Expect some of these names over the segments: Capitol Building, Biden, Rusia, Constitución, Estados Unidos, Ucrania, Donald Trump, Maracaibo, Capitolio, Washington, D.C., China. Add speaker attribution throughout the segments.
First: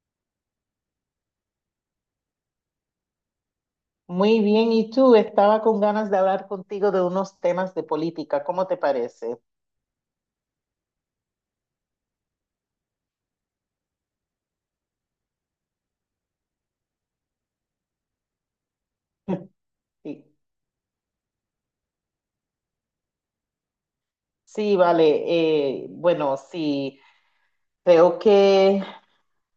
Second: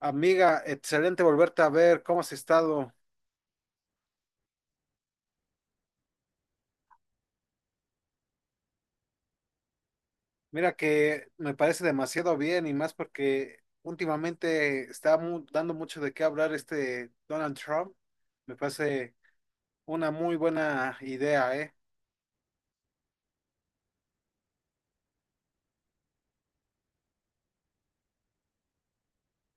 Speaker 1: Amiga, excelente volverte a ver, ¿cómo has estado?
Speaker 2: Muy bien, y tú, estaba con ganas de hablar contigo de unos temas de política, ¿cómo te parece?
Speaker 1: Mira que me parece demasiado bien y más porque últimamente está dando mucho de qué hablar este Donald Trump. Me parece una
Speaker 2: Sí,
Speaker 1: muy buena idea, ¿eh?
Speaker 2: sí, vale, bueno, sí, creo que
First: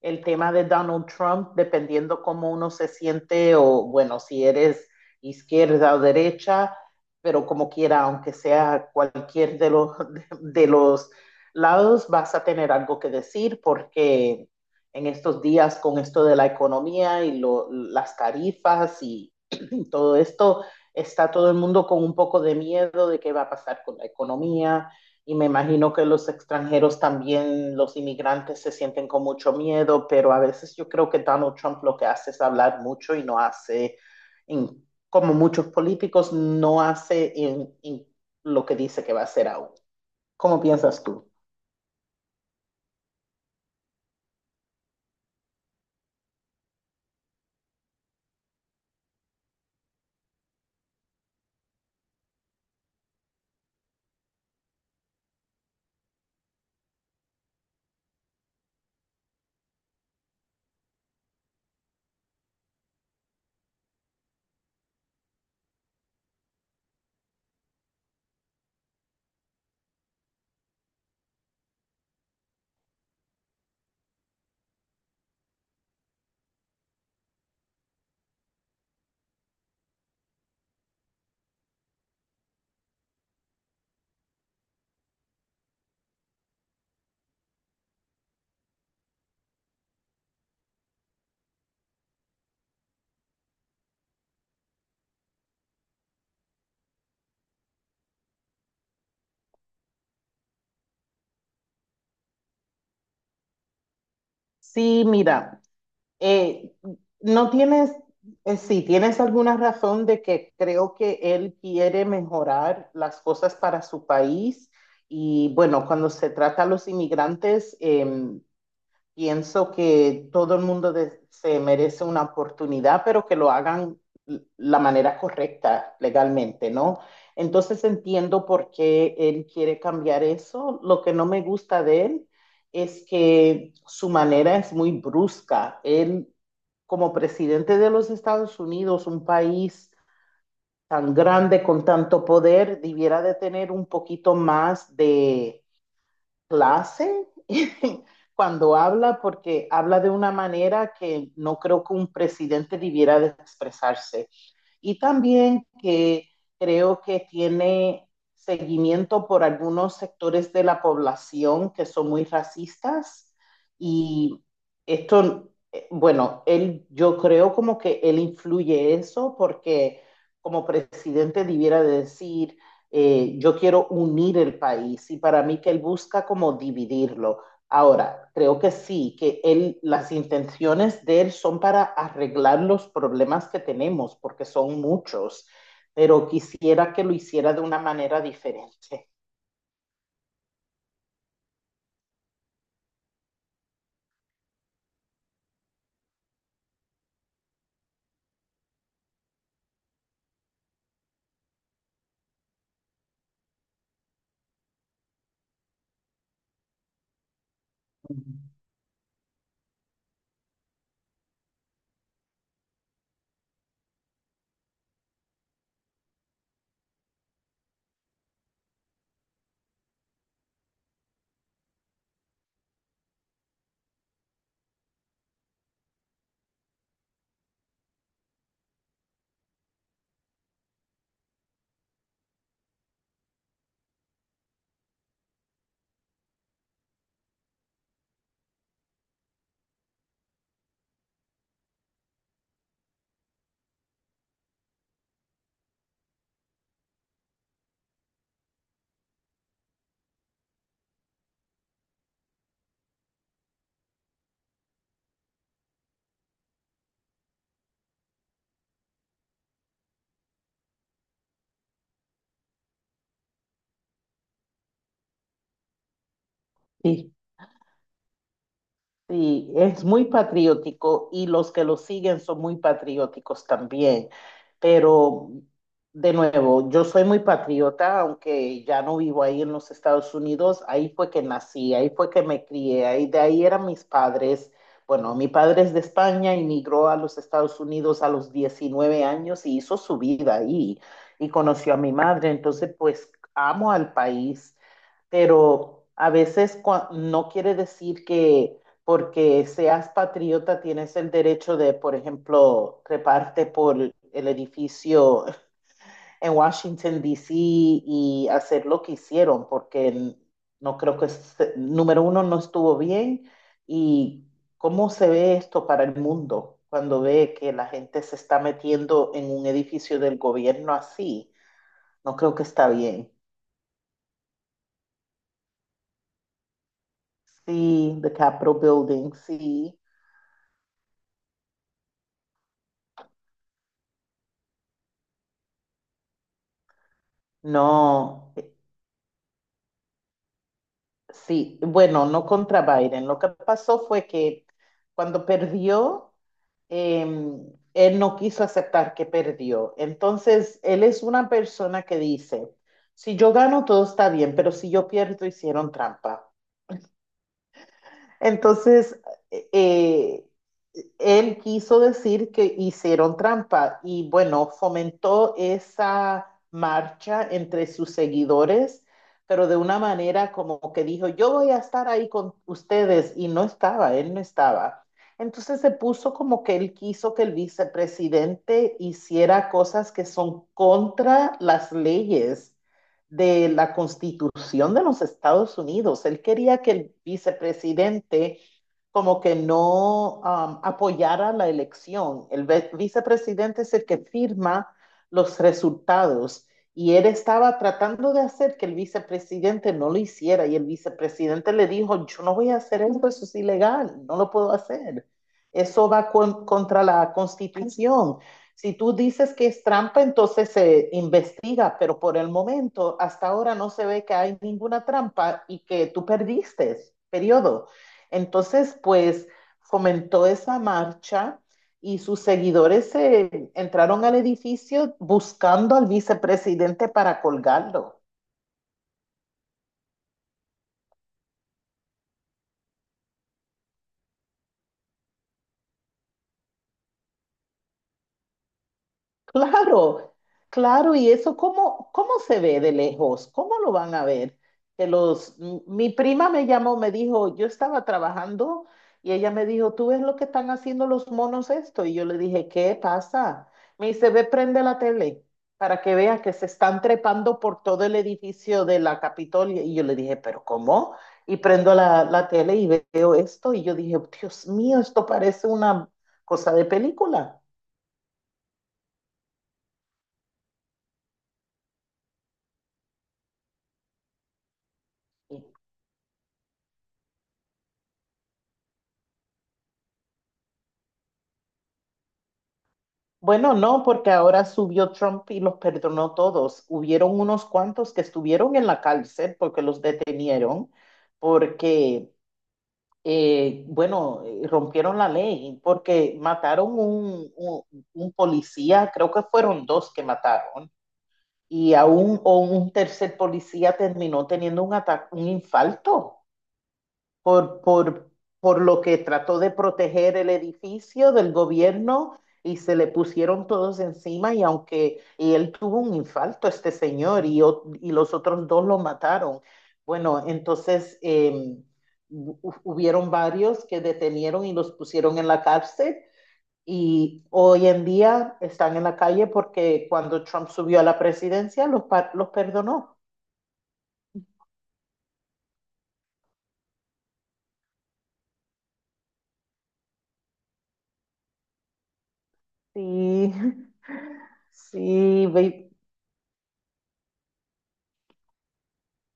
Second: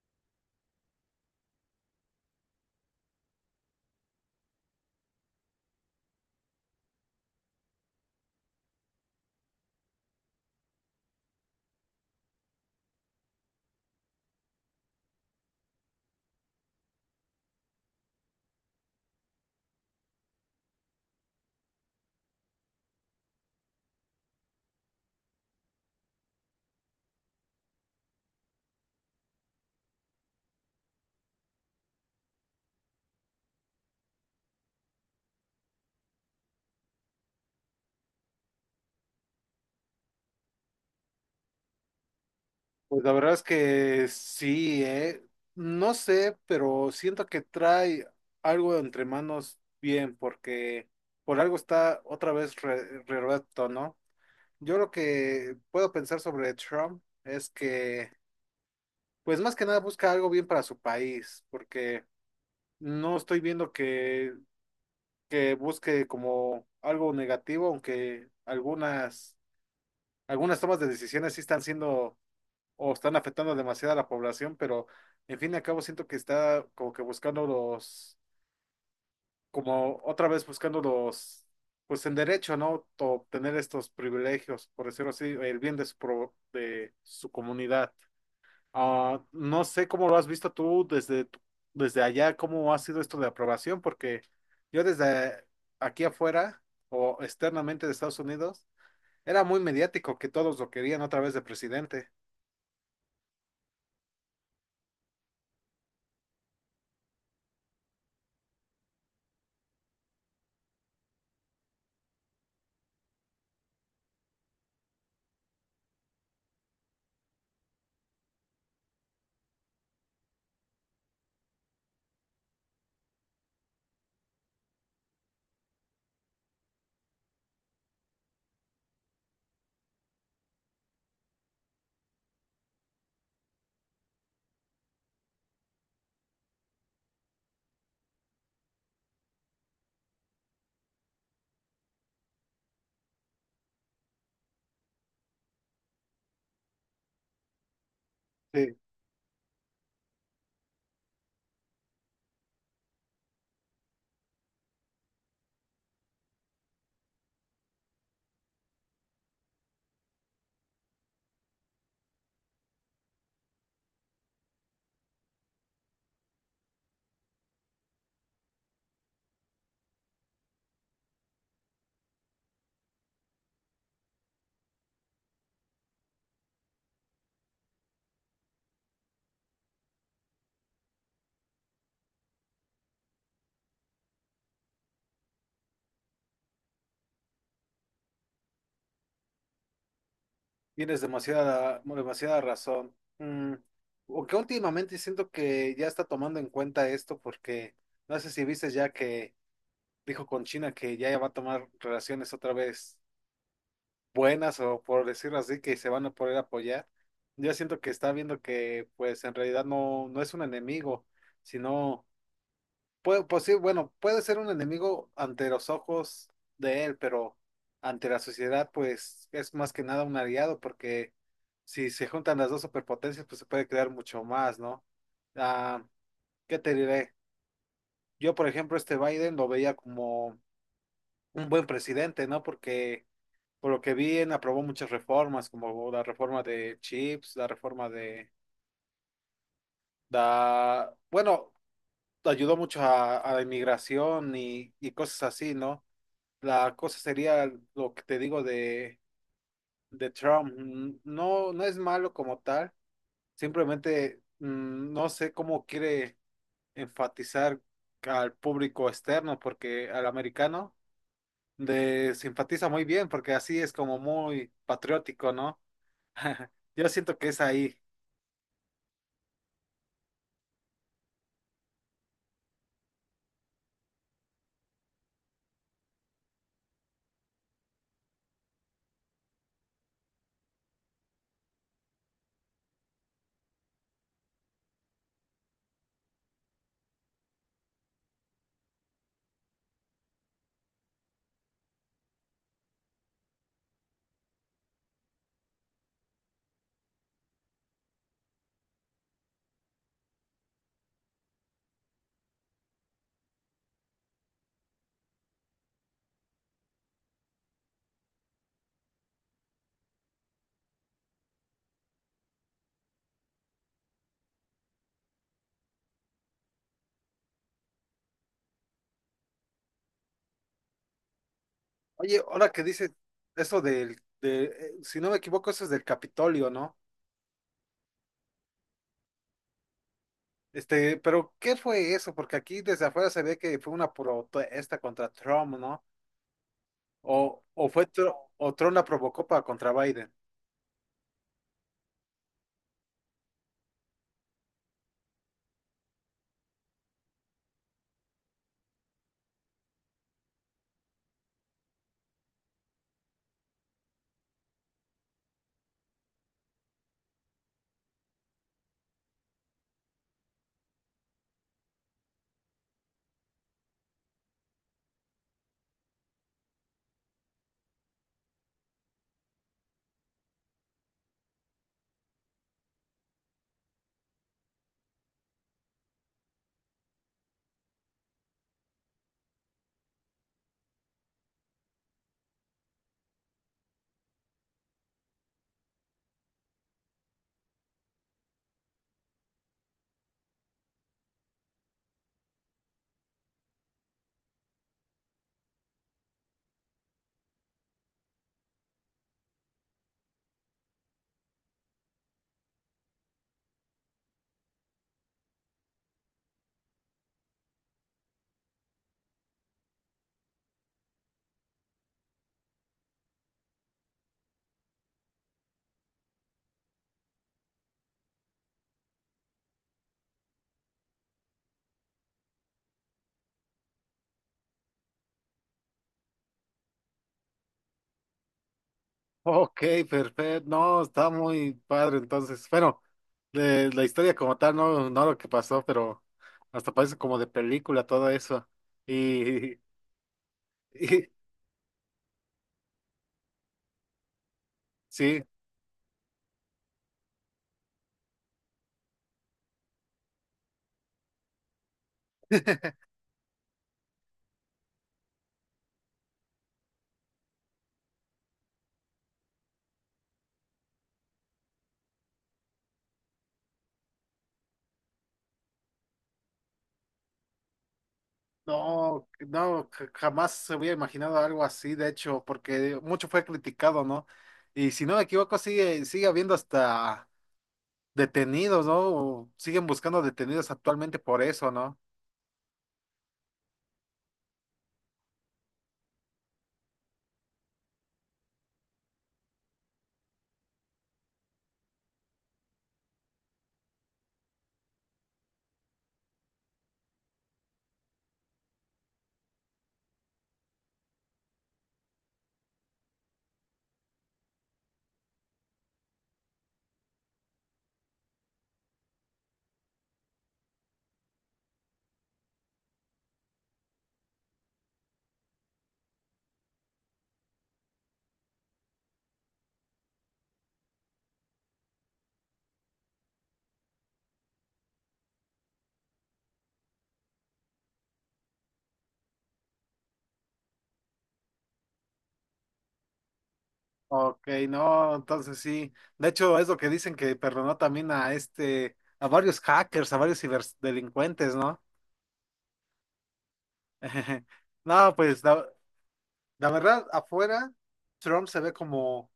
Speaker 2: el tema de Donald Trump, dependiendo cómo uno se siente o, bueno, si eres izquierda o derecha, pero como quiera, aunque sea cualquier de los, de los lados, vas a tener algo que decir porque en estos días con esto de la economía y lo, las tarifas y todo esto, está todo el mundo con un poco de miedo de qué va a pasar con la economía, y me imagino que los extranjeros también, los inmigrantes se sienten con mucho miedo, pero a veces yo creo que Donald Trump lo que hace es hablar mucho y no hace, en- como muchos políticos, no hace en lo que dice que va a hacer aún. ¿Cómo piensas tú?
Speaker 1: Pues la verdad es que sí, ¿eh? No sé, pero siento que trae algo entre manos bien porque por algo está otra vez re reelecto, ¿no? Yo lo que puedo pensar sobre Trump es que pues más que nada busca algo bien para su país, porque no estoy viendo que busque como algo negativo, aunque algunas tomas de decisiones sí están siendo o están afectando demasiado a la población, pero en fin y al cabo siento que está como que buscando los, como otra vez buscando los, pues en derecho, ¿no? Obtener estos privilegios, por decirlo así, el bien de su, de su comunidad. Ah, no sé cómo lo has visto tú desde, desde allá, cómo ha sido esto de aprobación, porque yo desde aquí afuera o externamente de Estados Unidos era muy mediático que todos lo querían otra vez de presidente.
Speaker 2: Sí, mira, eh, no tienes, sí, tienes alguna razón de que creo que él quiere mejorar las cosas para su país. Y bueno, cuando se trata a los inmigrantes, pienso que todo el mundo se merece una oportunidad, pero que lo hagan la manera correcta legalmente, ¿no? Entonces entiendo por qué él quiere cambiar eso. Lo que no me gusta de él es que su manera es muy brusca. Él, como presidente de los Estados Unidos, un país tan grande con tanto poder, debiera de tener un poquito más de clase
Speaker 1: Sí.
Speaker 2: cuando habla porque habla de una manera que no creo que un presidente debiera de expresarse y también que creo que tiene seguimiento por algunos sectores de la población que son muy racistas y esto, bueno, él, yo creo como que él influye eso porque como presidente debiera decir, yo quiero unir el país y para mí que él busca como dividirlo. Ahora, creo que sí, que él, las intenciones de él son para arreglar los problemas que tenemos, porque son muchos, pero quisiera que lo hiciera de una manera diferente.
Speaker 1: Tienes demasiada, demasiada razón. Mm, aunque últimamente siento que ya está tomando en cuenta esto porque no sé si viste ya que dijo con China que ya va a tomar relaciones otra vez buenas o por decirlo así, que se van a poder apoyar. Yo siento que está viendo que pues en realidad no, no es un enemigo, sino, puede, pues sí, bueno, puede ser un enemigo ante los ojos de él, pero ante la sociedad pues es más que nada un aliado porque si se juntan las dos superpotencias pues se puede crear mucho más, ¿no? Ah, ¿qué te diré? Yo, por ejemplo, este Biden lo veía como un buen presidente, ¿no? Porque por lo que vi, aprobó muchas reformas, como la reforma de chips, la reforma de, da, bueno, ayudó mucho a la inmigración y cosas así, ¿no? La cosa sería lo que te digo de, Trump. No, no es malo como tal, simplemente no sé cómo quiere enfatizar al público externo, porque al americano de, se enfatiza muy bien, porque así es como muy patriótico, ¿no? Yo
Speaker 2: Sí,
Speaker 1: siento que es ahí.
Speaker 2: sí, es muy patriótico y los que lo siguen son muy patrióticos también. Pero, de nuevo, yo soy muy patriota, aunque ya no vivo ahí en los Estados Unidos. Ahí fue que nací, ahí fue que me crié, ahí de ahí eran mis padres. Bueno, mi padre es de España, emigró a los Estados Unidos a los 19 años y hizo su vida ahí y conoció a mi madre. Entonces, pues amo al país, pero a veces no quiere decir que porque seas patriota tienes el derecho de, por ejemplo, treparte por el edificio en Washington, D. C. y hacer lo que hicieron, porque no creo que, número uno, no estuvo bien y cómo se ve esto para el mundo cuando ve que la gente se está metiendo en un edificio del gobierno así. No
Speaker 1: Oye,
Speaker 2: creo que
Speaker 1: ahora que
Speaker 2: está
Speaker 1: dices
Speaker 2: bien.
Speaker 1: eso si no me equivoco, eso es del Capitolio, ¿no?
Speaker 2: Sí, the Capitol Building, sí.
Speaker 1: Este, pero ¿qué fue eso? Porque aquí desde afuera se ve que fue una protesta contra Trump, ¿no? O, o fue Tr-
Speaker 2: No,
Speaker 1: o Trump la provocó para contra Biden.
Speaker 2: sí, bueno, no contra Biden. Lo que pasó fue que cuando perdió, eh, él no quiso aceptar que perdió. Entonces, él es una persona que dice, si yo gano, todo está bien, pero si yo pierdo, hicieron trampa. Entonces, eh, él quiso decir que hicieron trampa y bueno, fomentó esa marcha entre sus seguidores, pero de una manera como que dijo, yo voy a estar ahí con ustedes y no estaba, él no estaba. Entonces se puso como que él quiso que el vicepresidente hiciera cosas que son contra las leyes de la Constitución de los Estados Unidos. Él quería que el vicepresidente como que no apoyara la elección. El vicepresidente es el que firma los resultados y él estaba tratando de hacer que el vicepresidente no lo hiciera y el vicepresidente le dijo, yo no voy a hacer eso, eso es ilegal, no lo puedo hacer. Eso va con, contra la constitución. Si tú dices que es trampa, entonces se investiga, pero por el momento, hasta ahora no se ve que hay ninguna trampa y que tú perdiste, periodo. Entonces, pues fomentó esa marcha y sus seguidores se entraron al edificio buscando al vicepresidente para colgarlo.
Speaker 1: Ok, perfecto. No, está muy padre. Entonces, bueno, de la historia como tal, no, no lo que pasó, pero hasta parece como de película todo eso. Y,
Speaker 2: Claro, claro,
Speaker 1: y
Speaker 2: y eso, ¿cómo, cómo se ve de lejos? ¿Cómo lo van a ver? Que
Speaker 1: sí.
Speaker 2: los, mi prima me llamó, me dijo, yo estaba trabajando y ella me dijo, ¿tú ves lo que están haciendo los monos esto? Y yo le dije, ¿qué pasa? Me dice, ve, prende la tele para que veas que se están trepando por todo el edificio de la Capitolia. Y yo le dije, ¿pero cómo? Y prendo la, la tele y veo esto y yo dije, Dios mío, esto parece una cosa de película.
Speaker 1: No, no, jamás se hubiera imaginado algo así, de hecho, porque mucho fue criticado, ¿no? Y si no me equivoco, sigue habiendo hasta detenidos, ¿no? O siguen buscando detenidos actualmente por eso, ¿no?
Speaker 2: Bueno, no, porque ahora subió Trump y los perdonó todos. Hubieron unos cuantos que estuvieron en la cárcel porque los detenieron, porque, bueno, rompieron la ley, porque mataron un, un policía, creo que fueron dos que mataron, y aún un, o un tercer policía terminó teniendo un ataque, un infarto por, por, por lo que trató de proteger el edificio del gobierno y se le pusieron todos encima y aunque y él tuvo un infarto, este señor, y, y los otros dos lo mataron. Bueno, entonces hubieron varios que detenieron y los pusieron en la cárcel y hoy en día están en la calle porque cuando Trump subió a la presidencia los, los perdonó.
Speaker 1: Ok, no, entonces sí. De hecho, es lo que dicen que perdonó también a este, a varios hackers, a varios ciberdelincuentes, ¿no?
Speaker 2: Sí,
Speaker 1: No, pues
Speaker 2: sí,
Speaker 1: la,
Speaker 2: ve-
Speaker 1: la verdad, afuera, Trump se ve como,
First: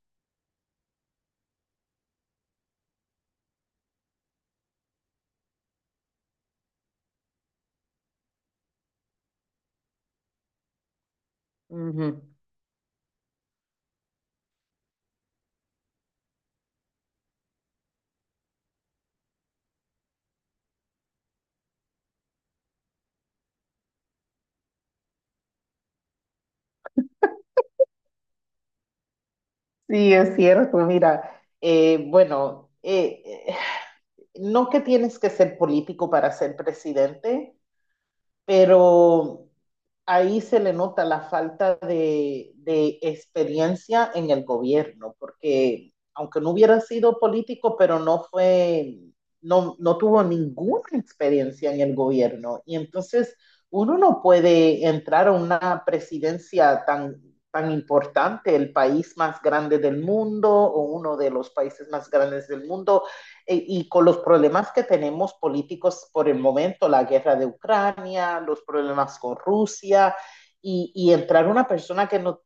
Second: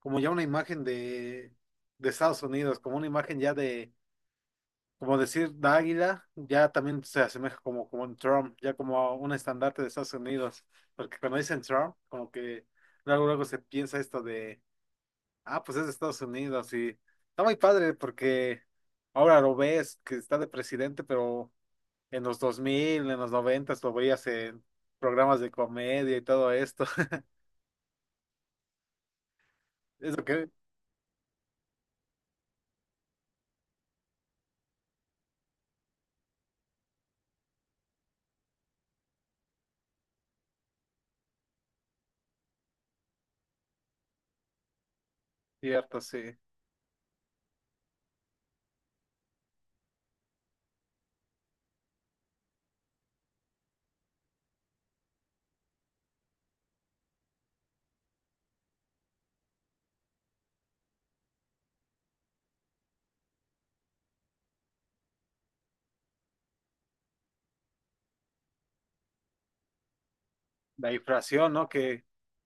Speaker 1: como ya una imagen de, Estados Unidos, como una imagen ya de como decir la águila, ya también se asemeja como un Trump, ya como a un estandarte de Estados Unidos, porque cuando dicen Trump,
Speaker 2: ujú.
Speaker 1: como que luego luego se piensa esto de, ah, pues es de Estados Unidos y está muy padre porque ahora lo ves que está de presidente, pero en los 2000 en los 90 lo veías en programas de comedia y todo esto.
Speaker 2: Sí,
Speaker 1: Es lo que
Speaker 2: es
Speaker 1: es
Speaker 2: cierto, mira, bueno, no que tienes que ser político para ser presidente, pero ahí se le nota la falta de experiencia en el gobierno, porque
Speaker 1: cierto, sí.
Speaker 2: aunque no hubiera sido político, pero no fue, no, no tuvo ninguna experiencia en el gobierno. Y entonces uno no puede entrar a una presidencia tan, tan importante, el país más grande del mundo o uno de los países más grandes del mundo, y con los problemas que tenemos políticos por el momento, la guerra de Ucrania, los problemas con Rusia,
Speaker 1: La
Speaker 2: y entrar
Speaker 1: inflación,
Speaker 2: una
Speaker 1: ¿no? Que
Speaker 2: persona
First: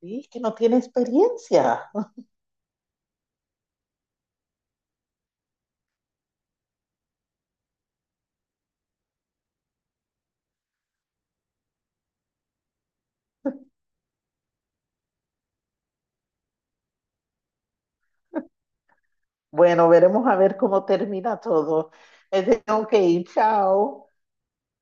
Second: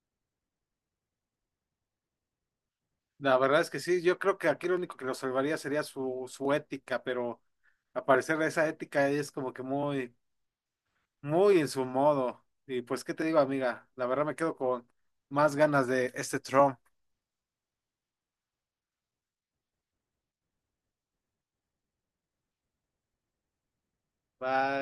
Speaker 2: que no tiene experiencia.
Speaker 1: la verdad es que sí, yo creo que aquí lo único que lo salvaría sería su ética, pero a parecer esa ética es como que muy, muy en su modo. Y pues, ¿qué te digo, amiga? La verdad me quedo con más ganas de este Trump.
Speaker 2: Bueno, veremos a ver cómo termina todo. Es de, ok, chao.
Speaker 1: Bye.